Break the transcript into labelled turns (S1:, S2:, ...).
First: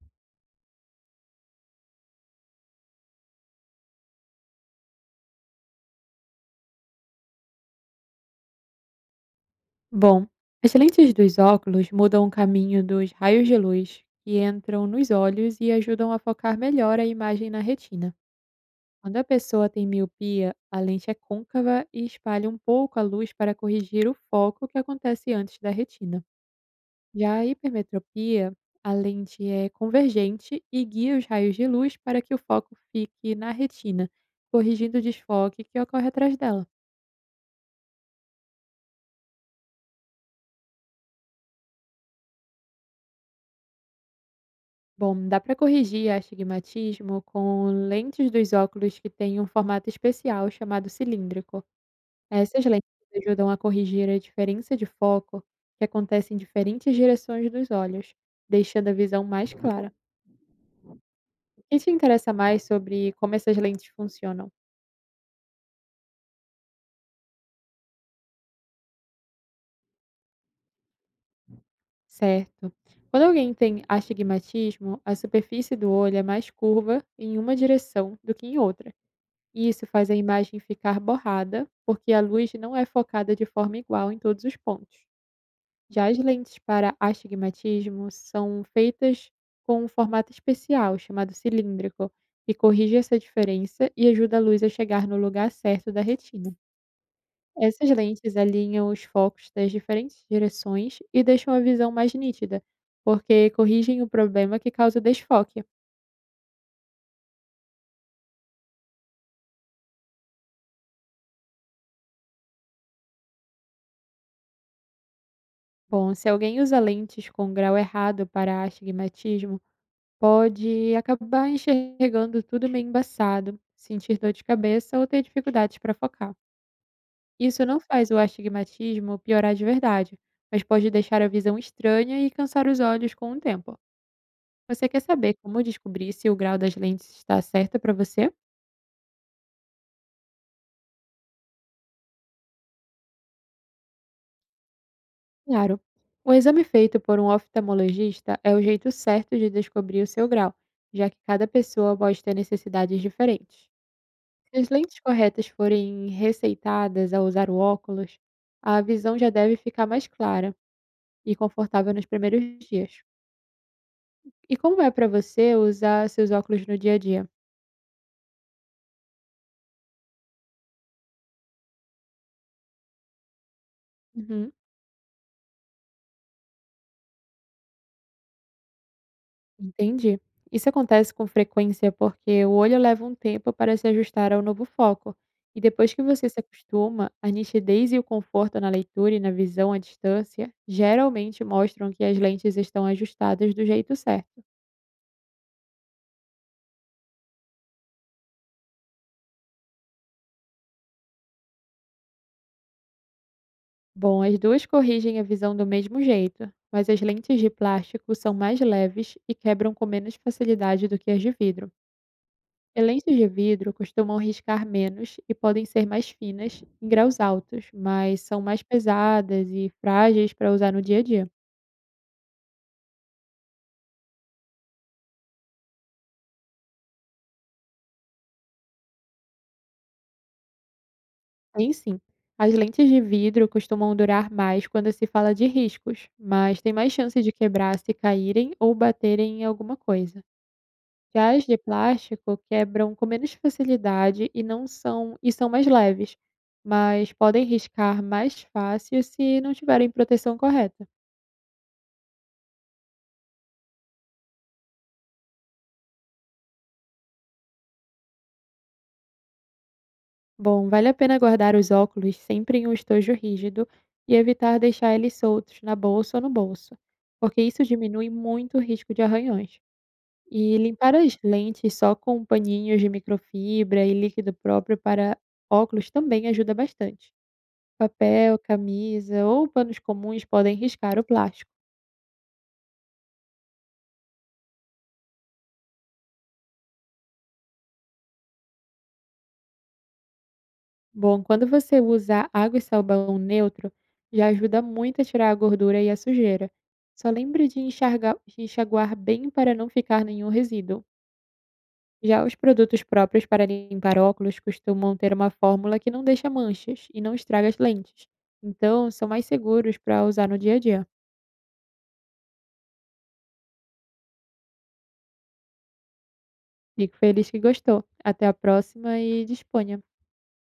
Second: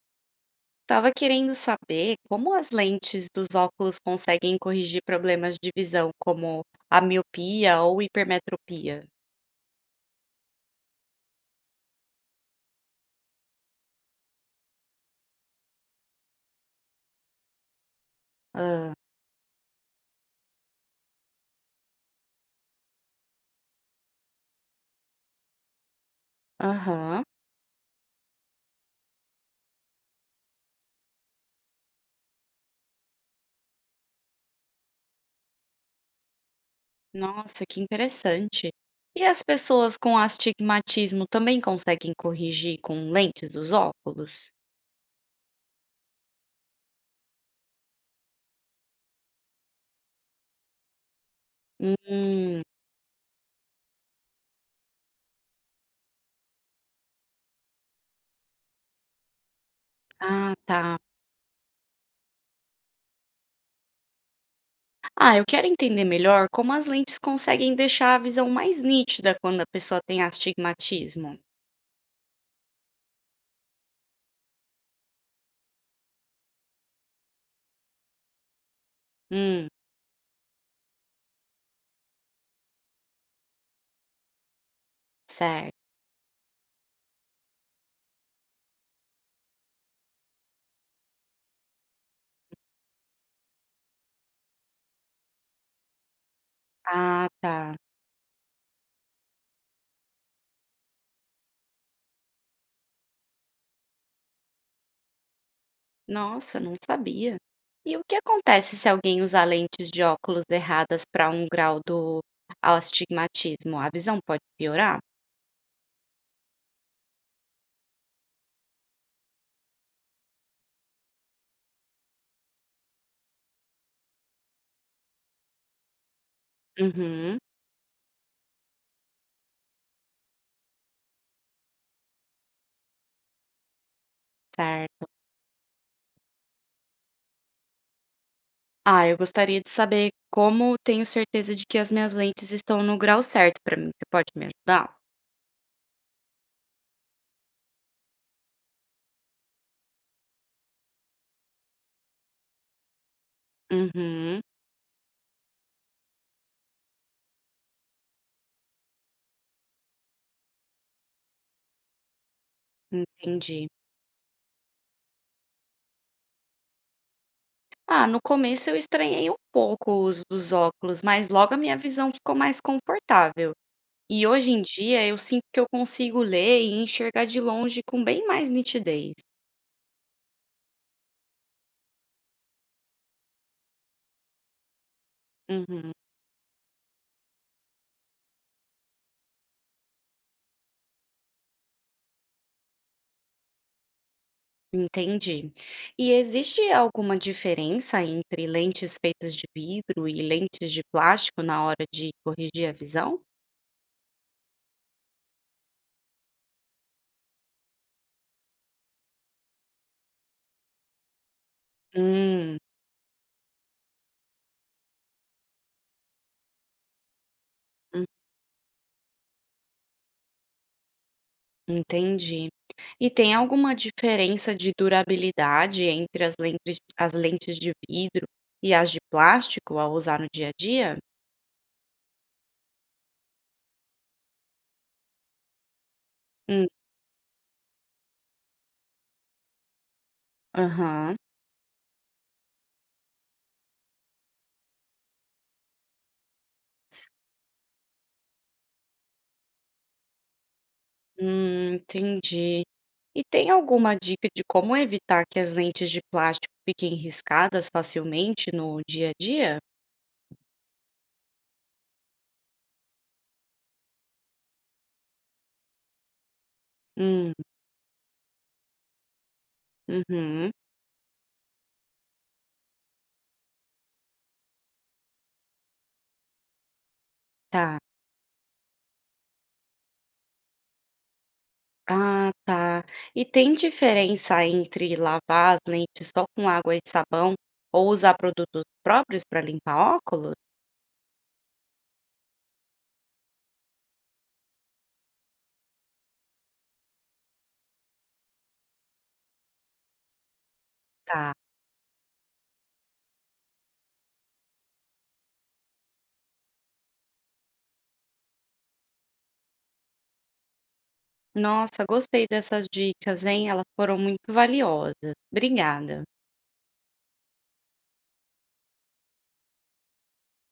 S1: Tava querendo saber como as lentes dos óculos conseguem corrigir problemas de visão, como a miopia ou hipermetropia.
S2: Bom, as lentes dos óculos mudam o caminho dos raios de luz que entram nos olhos e ajudam a focar melhor a imagem na retina.
S1: Ah.
S2: Quando a pessoa tem miopia, a lente é côncava e espalha um pouco a luz para corrigir o foco que acontece antes da retina.
S1: Aham.
S2: Já a hipermetropia, a lente é convergente e guia os raios de luz para que o foco fique na retina, corrigindo o desfoque que ocorre atrás dela.
S1: Nossa, que interessante! E as pessoas com astigmatismo também conseguem corrigir com lentes dos óculos?
S2: Bom, dá para corrigir astigmatismo com lentes dos óculos que têm um formato especial chamado cilíndrico.
S1: Hum.
S2: Essas lentes ajudam a corrigir a diferença de foco que acontece em diferentes direções dos olhos, deixando a visão mais clara.
S1: Ah, tá.
S2: O que te interessa mais sobre como essas lentes funcionam?
S1: Ah, eu quero entender melhor como as lentes conseguem deixar a visão mais nítida quando a pessoa tem astigmatismo.
S2: Certo. Quando alguém tem astigmatismo, a superfície do olho é mais curva em uma direção do que em outra.
S1: Hum.
S2: E isso faz a imagem ficar borrada, porque a luz não é focada de forma igual em todos os pontos.
S1: Certo.
S2: Já as lentes para astigmatismo são feitas com um formato especial, chamado cilíndrico, que corrige essa diferença e ajuda a luz a chegar no lugar certo da retina.
S1: Ah, tá.
S2: Essas lentes alinham os focos das diferentes direções e deixam a visão mais nítida, porque corrigem o problema que causa desfoque.
S1: Nossa, não sabia! E o que acontece se alguém usar lentes de óculos erradas para um grau do astigmatismo? A visão pode piorar?
S2: Bom, se alguém usa lentes com grau errado para astigmatismo, pode acabar enxergando tudo meio embaçado, sentir dor de cabeça ou ter dificuldades para focar.
S1: Uhum.
S2: Isso não faz o astigmatismo piorar de verdade, mas pode deixar a visão estranha e cansar os olhos com o tempo. Você quer
S1: Certo.
S2: saber como descobrir se o grau das lentes está certo para você?
S1: Ah, eu gostaria de saber como tenho certeza de que as minhas lentes estão no grau certo para mim. Você pode me ajudar?
S2: Claro. O exame feito por um oftalmologista é o jeito certo de descobrir o seu grau, já que cada pessoa pode ter necessidades diferentes.
S1: Uhum.
S2: Se as lentes corretas forem receitadas ao usar o óculos, a visão já deve ficar mais clara e confortável nos primeiros dias.
S1: Entendi.
S2: E como é para você usar seus óculos no dia a dia?
S1: Ah, no começo eu estranhei um pouco o uso dos óculos, mas logo a minha visão ficou mais confortável. E hoje
S2: Uhum,
S1: em dia eu sinto que eu consigo ler e enxergar de longe com bem mais nitidez.
S2: entendi. Isso acontece com frequência porque o olho leva um tempo para se ajustar ao novo foco. E
S1: Uhum.
S2: depois que você se acostuma, a nitidez e o conforto na leitura e na visão à distância geralmente mostram que as lentes estão ajustadas do jeito certo.
S1: Entendi. E existe alguma diferença entre lentes feitas de vidro e lentes de plástico na hora de corrigir a visão?
S2: Bom, as duas corrigem a visão do mesmo jeito, mas as lentes de plástico são mais leves e quebram com menos facilidade do que as de vidro.
S1: Hum.
S2: E lentes de vidro costumam riscar menos e podem ser mais finas em graus altos,
S1: Hum,
S2: mas são mais pesadas e frágeis para usar no dia a dia.
S1: entendi. E tem alguma diferença de durabilidade entre as lentes de vidro e as de plástico ao usar no dia a dia?
S2: Em sim, as lentes de vidro costumam durar mais quando se fala de riscos, mas
S1: Hum.
S2: tem mais chance de quebrar se caírem ou baterem em alguma coisa.
S1: Aham.
S2: Já as de plástico quebram com menos facilidade e não são e são mais leves, mas podem riscar mais fácil se não tiverem proteção correta.
S1: Entendi. E tem alguma dica de como evitar que as lentes de plástico fiquem riscadas facilmente no dia a dia?
S2: Bom, vale a pena guardar os óculos sempre em um estojo rígido e evitar deixar eles soltos na bolsa ou no bolso,
S1: Hum.
S2: porque isso diminui muito o risco de arranhões.
S1: Uhum.
S2: E limpar as lentes só com paninhos de microfibra e líquido próprio para óculos também ajuda bastante.
S1: Tá.
S2: Papel, camisa ou panos comuns podem riscar o plástico.
S1: Ah, tá. E tem diferença entre lavar as lentes só com água e sabão ou usar produtos próprios para limpar óculos?
S2: Bom, quando você usa água e sabão neutro, já ajuda muito a tirar a gordura e a sujeira. Só lembre de enxaguar bem para não ficar nenhum resíduo.
S1: Tá.
S2: Já os produtos próprios para limpar óculos costumam ter uma fórmula que não deixa manchas e não estraga as lentes. Então, são mais seguros para usar no dia a dia.
S1: Nossa, gostei dessas dicas, hein? Elas foram muito valiosas. Obrigada.
S2: Fico feliz que gostou. Até a próxima e disponha.